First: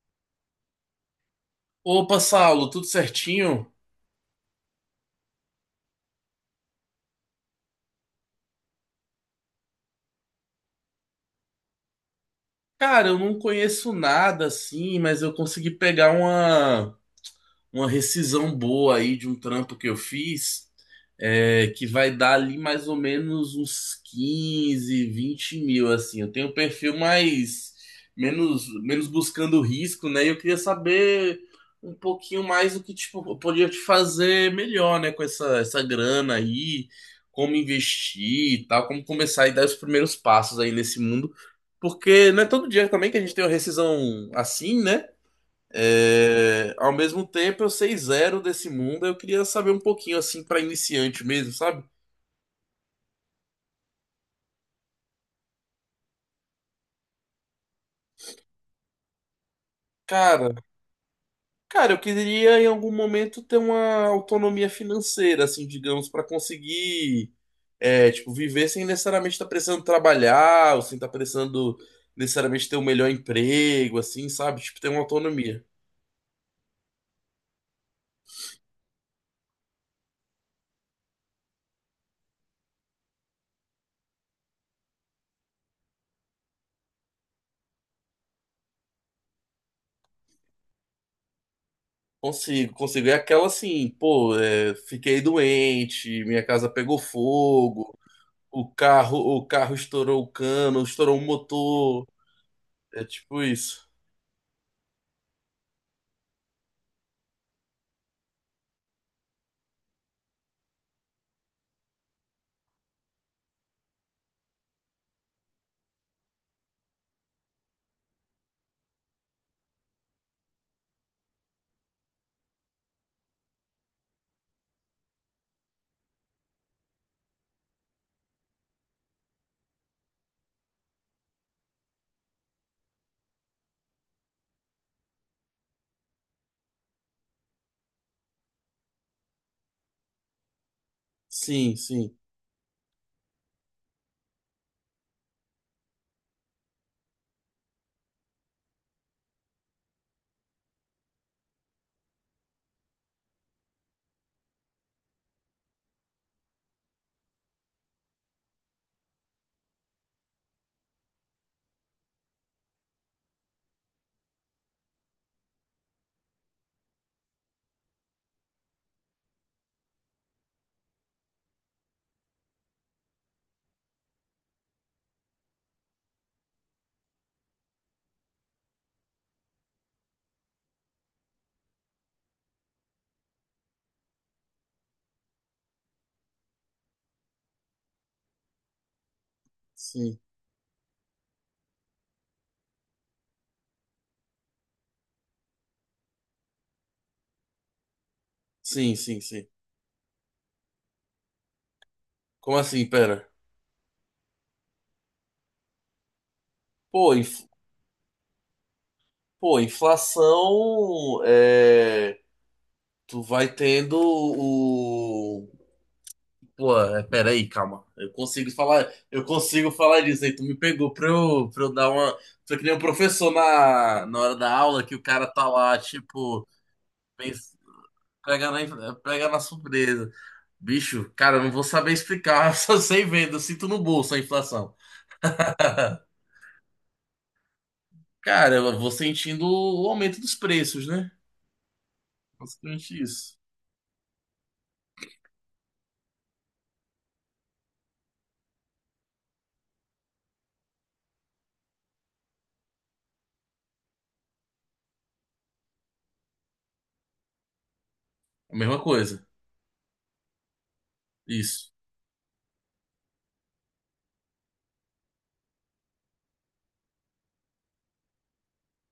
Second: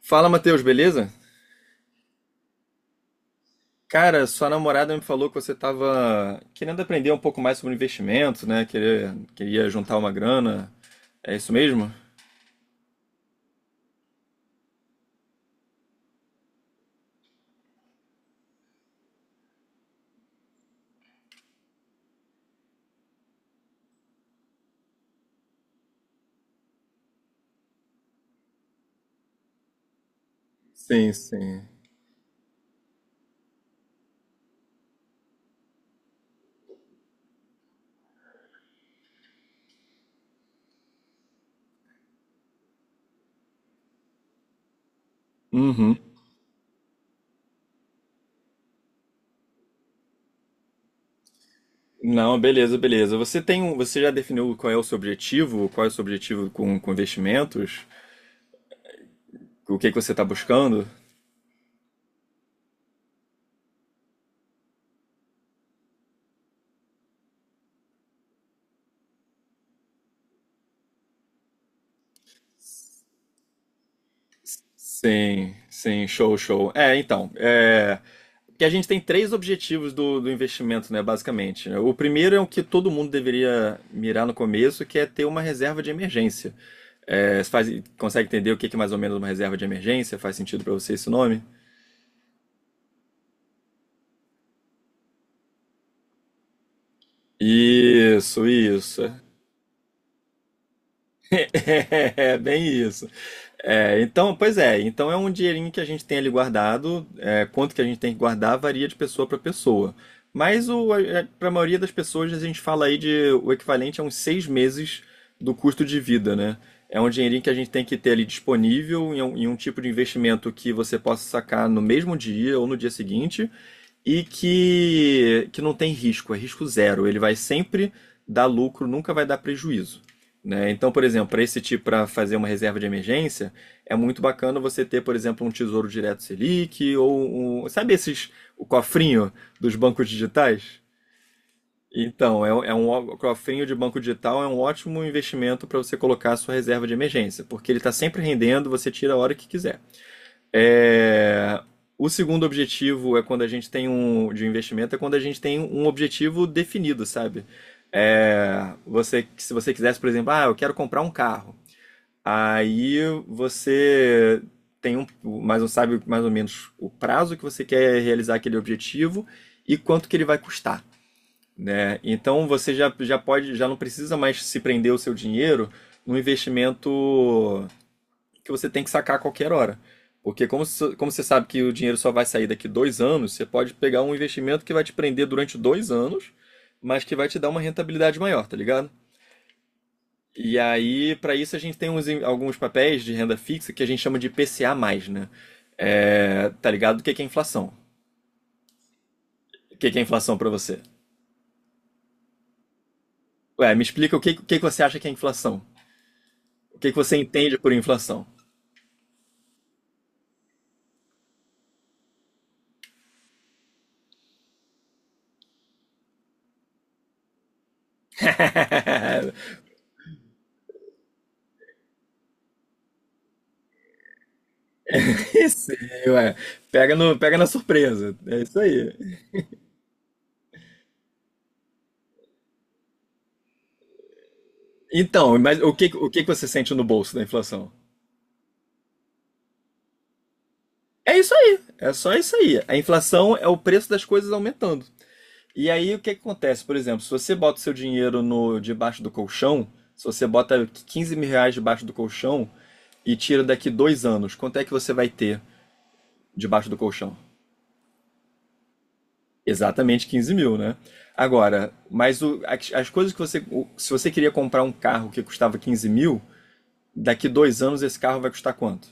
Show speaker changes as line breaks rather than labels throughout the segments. Fala, Matheus, beleza?
Opa, Saulo, tudo certinho?
Cara, sua namorada me falou que você estava querendo aprender um pouco mais sobre investimento, né? Queria juntar uma grana. É isso mesmo?
Cara, eu não conheço nada assim, mas eu consegui pegar uma rescisão boa aí de um trampo que eu fiz, é, que vai dar ali mais ou menos uns 15, 20 mil, assim. Eu tenho um perfil mais, menos buscando risco, né? E eu queria
Sim,
saber
sim.
um pouquinho mais o que, tipo, eu podia te fazer melhor, né? Com essa grana aí, como investir e tal, como começar e dar os primeiros passos aí nesse mundo. Porque não é todo dia também que a gente tem uma rescisão assim, né?
Uhum.
É, ao mesmo tempo, eu sei zero desse mundo. Eu queria saber um pouquinho assim pra iniciante mesmo, sabe?
Não, beleza, beleza. Você já definiu qual é o seu objetivo? Qual é o seu objetivo com investimentos? O que que você está
Cara,
buscando?
cara, eu queria em algum momento ter uma autonomia financeira, assim, digamos, pra conseguir, é, tipo, viver sem necessariamente estar precisando trabalhar, ou sem estar precisando necessariamente ter o melhor emprego, assim, sabe? Tipo, ter uma
Sim,
autonomia.
sim, show, show. Que a gente tem três objetivos do investimento, né, basicamente. Né? O primeiro é o que todo mundo deveria mirar no começo, que é ter uma reserva de emergência. É, você consegue entender o que que é mais ou menos uma reserva de emergência? Faz sentido para você esse nome?
Consigo, consigo. É aquela assim, pô, é, fiquei doente, minha casa pegou fogo.
Isso,
O
isso.
carro, o carro estourou o cano, estourou o motor.
É, bem
É
isso.
tipo isso.
É, então, pois é, então é um dinheirinho que a gente tem ali guardado. É, quanto que a gente tem que guardar varia de pessoa para pessoa. Mas o, Para a maioria das pessoas a gente fala aí de o equivalente a uns seis meses do custo de vida, né? É um dinheirinho que a gente tem que ter ali disponível em um tipo de investimento que você possa sacar no mesmo dia ou no dia seguinte, e que não tem risco, é risco zero. Ele vai sempre dar lucro, nunca vai dar prejuízo. Né? Então, por exemplo, para esse tipo, para fazer uma reserva de emergência, é muito bacana você ter, por exemplo, um Tesouro Direto Selic ou sabe esses o cofrinho dos bancos digitais?
Sim, sim,
Então, cofrinho de banco digital é um ótimo investimento para você colocar a sua reserva de emergência, porque ele está sempre rendendo, você tira a hora que quiser. É, o segundo objetivo é quando a gente tem um de um investimento, é quando a gente tem um objetivo definido, sabe? É, você, se você quisesse, por exemplo, ah, eu quero comprar um carro. Aí você tem um, mais um, Sabe mais ou menos o prazo que você quer realizar aquele objetivo e quanto que ele vai custar. É, então você já pode, já não precisa mais se prender o seu dinheiro num investimento que você tem que sacar a qualquer hora. Porque como você sabe que o dinheiro só vai sair daqui dois anos, você pode pegar um investimento que vai te prender durante dois anos, mas que vai te dar uma rentabilidade maior, tá ligado?
sim,
E aí, para isso, a gente tem alguns papéis de renda fixa que a gente chama de PCA+, né? É, tá ligado? O que que é inflação?
sim, sim, sim.
O que que é inflação para você?
Como assim, pera?
Ué, me explica o que que você acha que é inflação? O que que
Pô,
você
inf-
entende por inflação?
pô, inflação é. Tu vai tendo o. Pô, é, pera aí, calma. Eu consigo falar disso aí. Tu me pegou pra eu dar uma. Foi que nem um professor na hora da aula que o cara tá
Isso,
lá,
ué.
tipo,
Pega no, Pega na
pens-
surpresa. É
pega
isso aí.
na, pega na surpresa. Bicho, cara, eu não vou saber explicar, eu só sei vendo, eu sinto no bolso a inflação.
Então, mas o que que você sente no bolso da inflação?
Cara, eu vou sentindo o aumento dos preços, né?
É isso aí, é só isso aí. A
Basicamente
inflação
isso.
é o preço das coisas aumentando. E aí o que que acontece? Por exemplo, se você bota o seu dinheiro no debaixo do colchão, se você bota 15 mil reais debaixo do colchão e tira daqui dois anos, quanto é que você vai ter debaixo do colchão?
A mesma coisa.
Exatamente 15 mil, né?
Isso.
Agora, as coisas que você. Se você queria comprar um carro que custava 15 mil, daqui dois anos esse carro vai custar quanto?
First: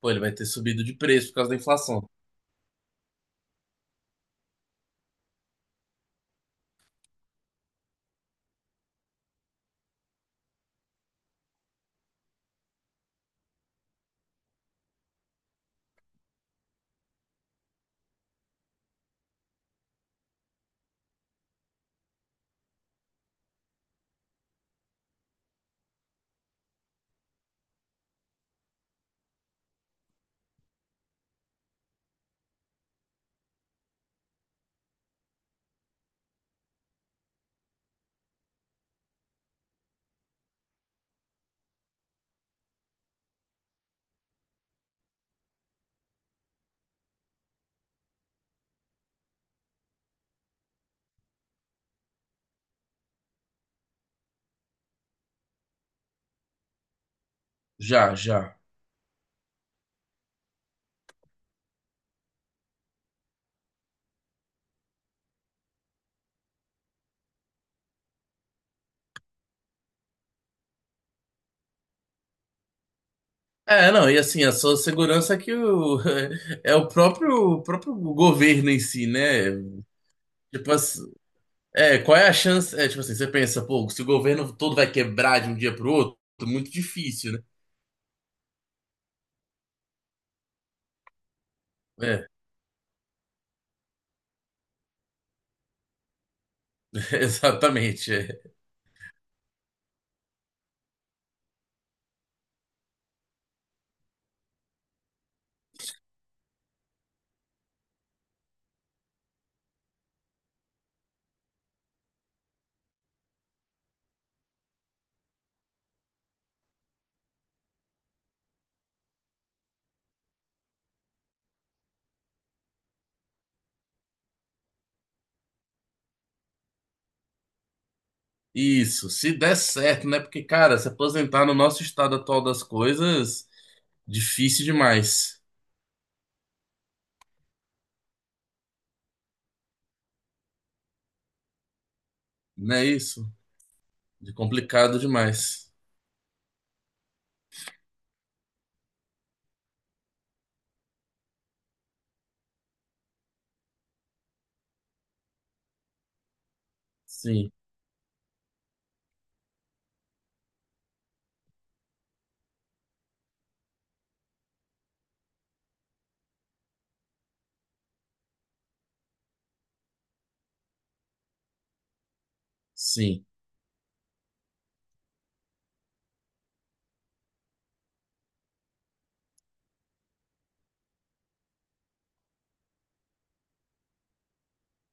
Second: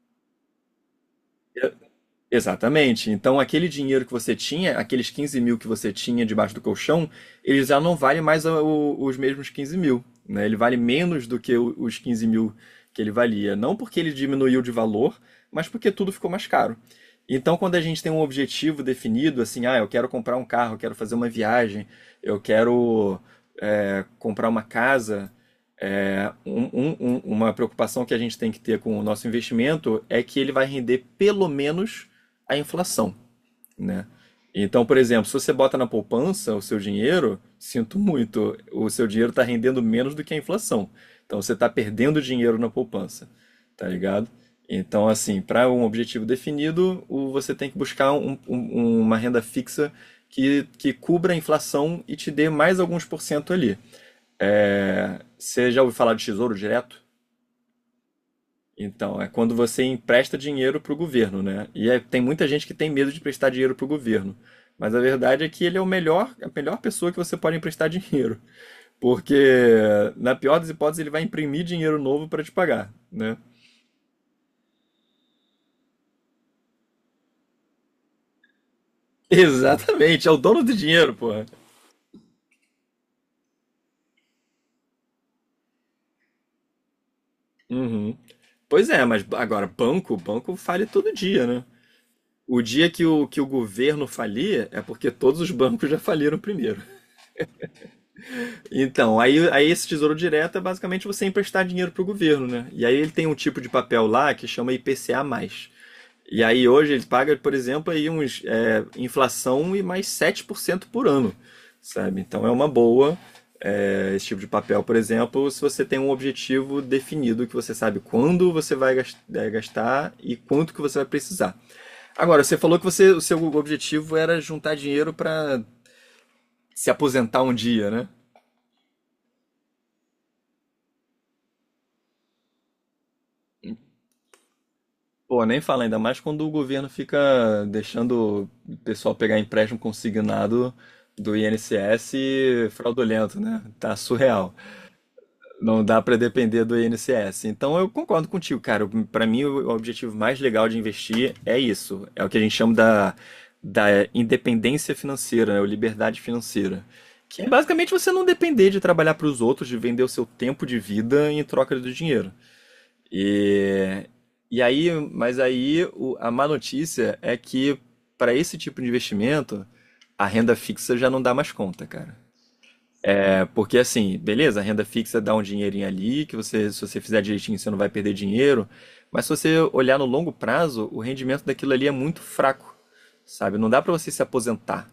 Pô, ele vai ter subido de preço por causa da inflação.
Exatamente. Então, aquele dinheiro que você tinha, aqueles 15 mil que você tinha debaixo do colchão, ele já não vale mais os mesmos 15 mil, né? Ele vale menos do que os 15 mil que ele valia. Não porque ele diminuiu de valor, mas porque tudo ficou mais caro. Então, quando a gente tem um objetivo definido, assim, ah, eu quero comprar um carro, eu quero fazer uma viagem, eu quero é, comprar uma casa, é, uma preocupação que a gente tem que ter com o nosso investimento é que ele vai render pelo menos a inflação, né? Então, por exemplo, se você bota na poupança o seu dinheiro, sinto muito, o seu dinheiro está rendendo menos do que a inflação. Então, você está perdendo dinheiro na poupança, tá ligado? Então, assim, para um objetivo definido, você tem que buscar uma renda fixa que cubra a inflação e te dê mais alguns por cento ali. É, você já ouviu falar de tesouro direto?
Já, já.
Então, é quando você empresta dinheiro para o governo, né? Tem muita gente que tem medo de emprestar dinheiro para o governo. Mas a verdade é que ele é o melhor, a melhor pessoa que você pode emprestar dinheiro. Porque, na pior das hipóteses, ele vai imprimir dinheiro novo para te pagar, né?
É, não, e assim, a sua segurança é que o, é o próprio governo em si, né?
Exatamente, é o dono
Tipo
do
assim,
dinheiro, porra.
é, qual é a chance? É, tipo assim, você pensa, pô, se o governo todo vai quebrar de um dia pro outro, muito difícil, né?
Uhum. Pois é, mas agora, banco fale todo dia, né?
É,
O dia que que o governo falir é porque todos os bancos já faliram primeiro.
exatamente. É.
Então, aí esse tesouro direto é basicamente você emprestar dinheiro pro governo, né? E aí ele tem um tipo de papel lá que chama IPCA+. E aí hoje ele paga, por exemplo, aí uns é, inflação e mais 7% por cento por ano, sabe? Então é uma boa é, esse tipo de papel, por exemplo, se você tem um objetivo definido, que você sabe quando você vai gastar e quanto que você vai precisar. Agora, você falou que o seu objetivo era juntar dinheiro para se aposentar um dia, né?
Isso, se der certo, né? Porque, cara, se aposentar no nosso estado atual das coisas, difícil demais.
Pô, nem fala, ainda mais quando o governo fica deixando o pessoal pegar empréstimo consignado do INSS
Não é isso?
fraudulento, né? Tá
De
surreal.
complicado demais.
Não dá pra depender do INSS. Então eu concordo contigo, cara. Pra mim, o objetivo mais legal de investir é isso. É o que a gente chama da independência financeira, né? Ou liberdade financeira. Que é
Sim,
basicamente você não depender de trabalhar pros outros, de vender o seu tempo de vida em troca do dinheiro. E, mas aí a má notícia é que para esse tipo de investimento, a renda fixa já não dá mais conta, cara.
sim.
É porque assim, beleza, a renda fixa dá um dinheirinho ali, se você fizer direitinho, você não vai perder dinheiro, mas se você olhar no longo prazo, o rendimento daquilo ali é muito fraco, sabe? Não dá para você se aposentar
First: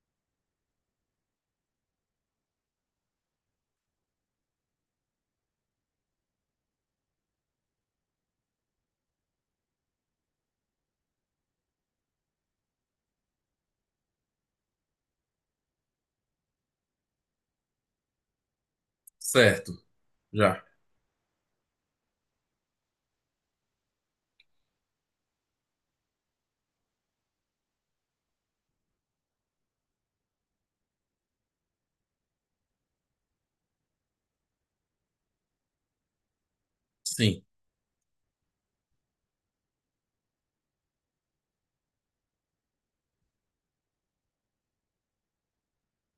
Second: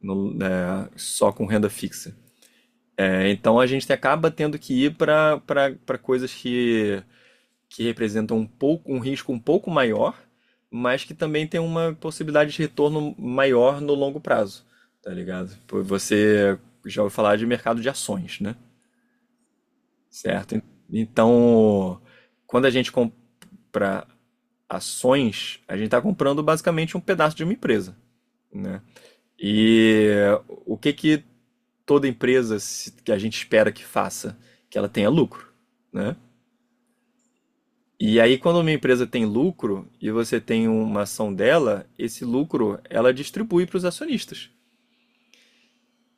né, só com renda fixa. É, então a gente acaba tendo que ir para coisas que representam um pouco um risco um pouco maior, mas que também tem uma possibilidade de retorno maior no longo prazo, tá ligado? Pô, você já ouviu falar de mercado de ações, né?
Certo.
Certo?
Já.
Então, quando a gente compra ações, a gente está comprando basicamente um pedaço de uma empresa, né? E o que que toda empresa que a gente espera que faça? Que ela tenha lucro, né?
Sim.
E aí, quando uma empresa tem lucro e você tem uma ação dela, esse lucro ela distribui para os acionistas.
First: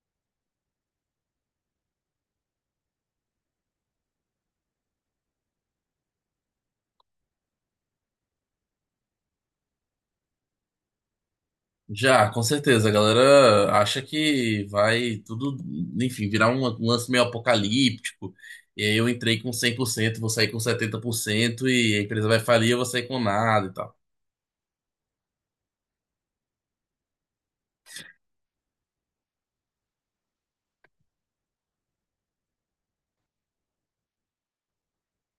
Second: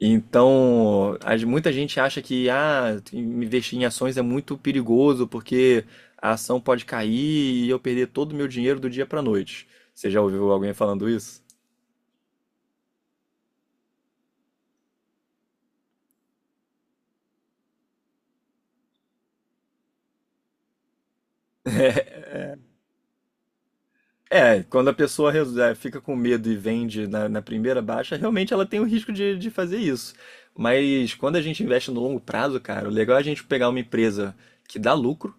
Então, muita gente acha que ah, investir em ações é muito perigoso porque a ação pode cair e eu perder todo o meu dinheiro do dia para noite. Você já ouviu alguém falando isso?
Já, com certeza. A galera acha que vai tudo, enfim, virar um lance meio apocalíptico. E aí eu entrei com 100%, vou sair com 70% e a empresa vai falir, eu vou sair com nada e tal.
É, quando a pessoa fica com medo e vende na primeira baixa, realmente ela tem o risco de fazer isso. Mas quando a gente investe no longo prazo, cara, o legal é a gente pegar uma empresa que dá lucro,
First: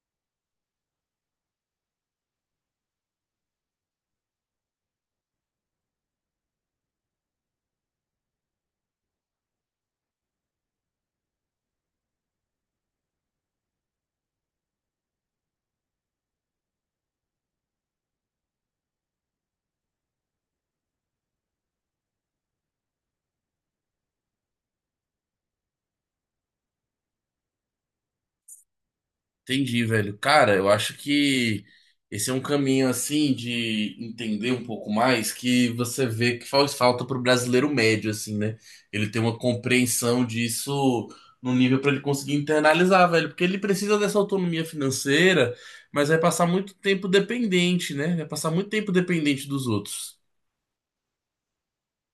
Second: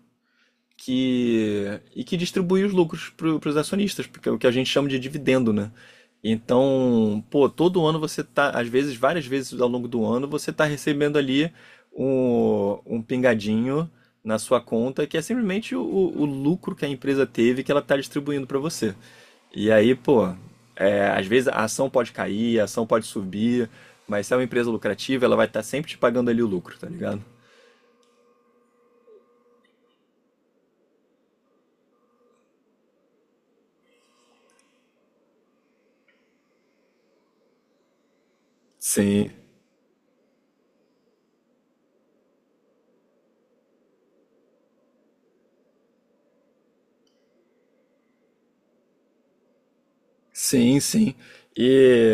que distribui os lucros para os acionistas, porque é o que a gente chama de dividendo, né? Então, pô, todo ano você tá, às vezes, várias vezes ao longo do ano, você tá recebendo ali um pingadinho na sua conta, que é simplesmente o lucro que a empresa teve que ela tá distribuindo para você. E aí, pô, é, às vezes a ação pode cair, a ação pode subir, mas se é uma empresa lucrativa, ela vai estar sempre te pagando ali o lucro, tá ligado?
Entendi, velho. Cara, eu acho que esse é um caminho assim de entender um pouco mais que você vê que faz falta pro brasileiro médio, assim, né? Ele tem
Sim.
uma compreensão disso no nível para ele conseguir internalizar, velho, porque ele precisa dessa autonomia financeira, mas vai passar muito tempo dependente, né? Vai passar muito tempo dependente dos outros.
Sim, sim. E,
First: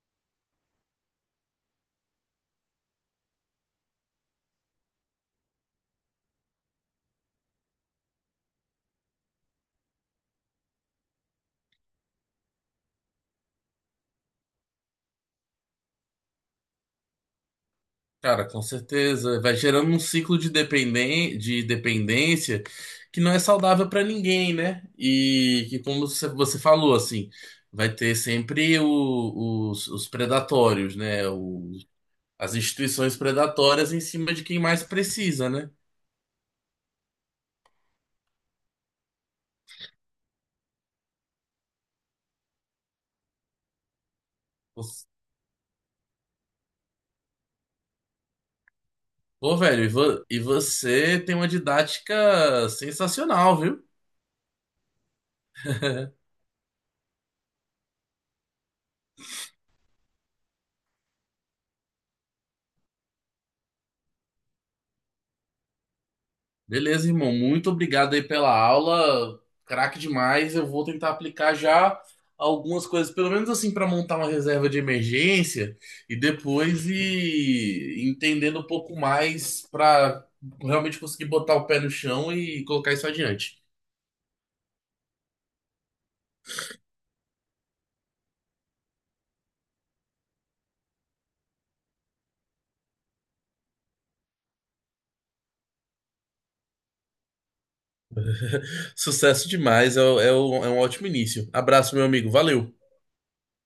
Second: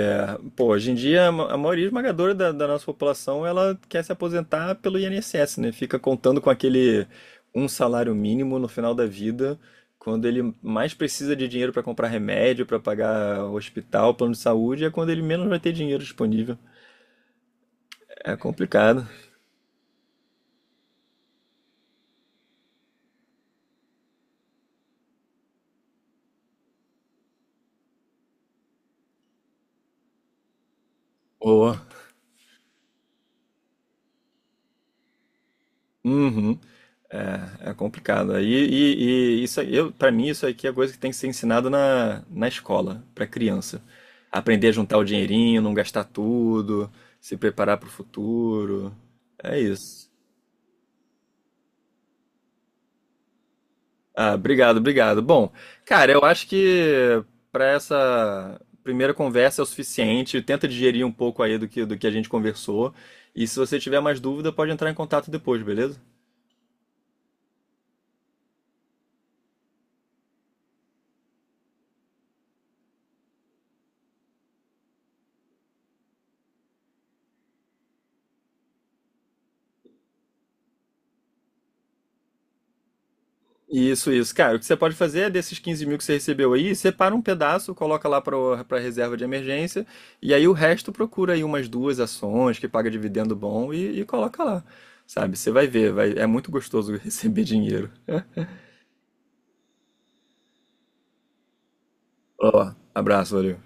pô, hoje em dia a a maioria esmagadora da nossa população ela quer se aposentar pelo INSS, né? Fica contando com aquele um salário mínimo no final da vida, quando ele mais precisa de dinheiro para comprar remédio, para pagar hospital, plano de saúde, é quando ele menos vai ter dinheiro disponível. É
Cara, com
complicado.
certeza. Vai gerando um ciclo de dependen de dependência que não é saudável pra ninguém, né? E que, como você falou, assim, vai ter sempre os predatórios, né? O-
Boa.
as instituições predatórias em cima de quem mais precisa, né?
É, é complicado. E isso, eu, para mim, isso aqui é coisa que tem que ser ensinado na escola, para criança. Aprender a juntar o dinheirinho, não gastar tudo, se preparar para o futuro.
Pô,
É
velho, e,
isso.
vo- e você tem uma didática sensacional, viu?
Ah, obrigado, obrigado. Bom, cara, eu acho que para essa primeira conversa é o suficiente. Tenta digerir um pouco aí do que a gente conversou. E se você tiver mais dúvida, pode entrar em contato depois, beleza?
Beleza, irmão. Muito obrigado aí pela aula. Craque demais. Eu vou tentar aplicar já algumas coisas, pelo menos assim, para montar uma reserva de emergência e depois ir entendendo um pouco mais para realmente conseguir botar o pé no chão e colocar isso adiante.
Isso, isso. Cara, o que você pode fazer é desses 15 mil que você recebeu aí, separa um pedaço, coloca lá para reserva de emergência, e aí o resto procura aí umas duas ações que paga dividendo bom e coloca lá. Sabe? Você vai ver, vai, é muito gostoso receber dinheiro.
Sucesso demais. É um ótimo início. Abraço, meu amigo.
Ó,
Valeu.
abraço, valeu.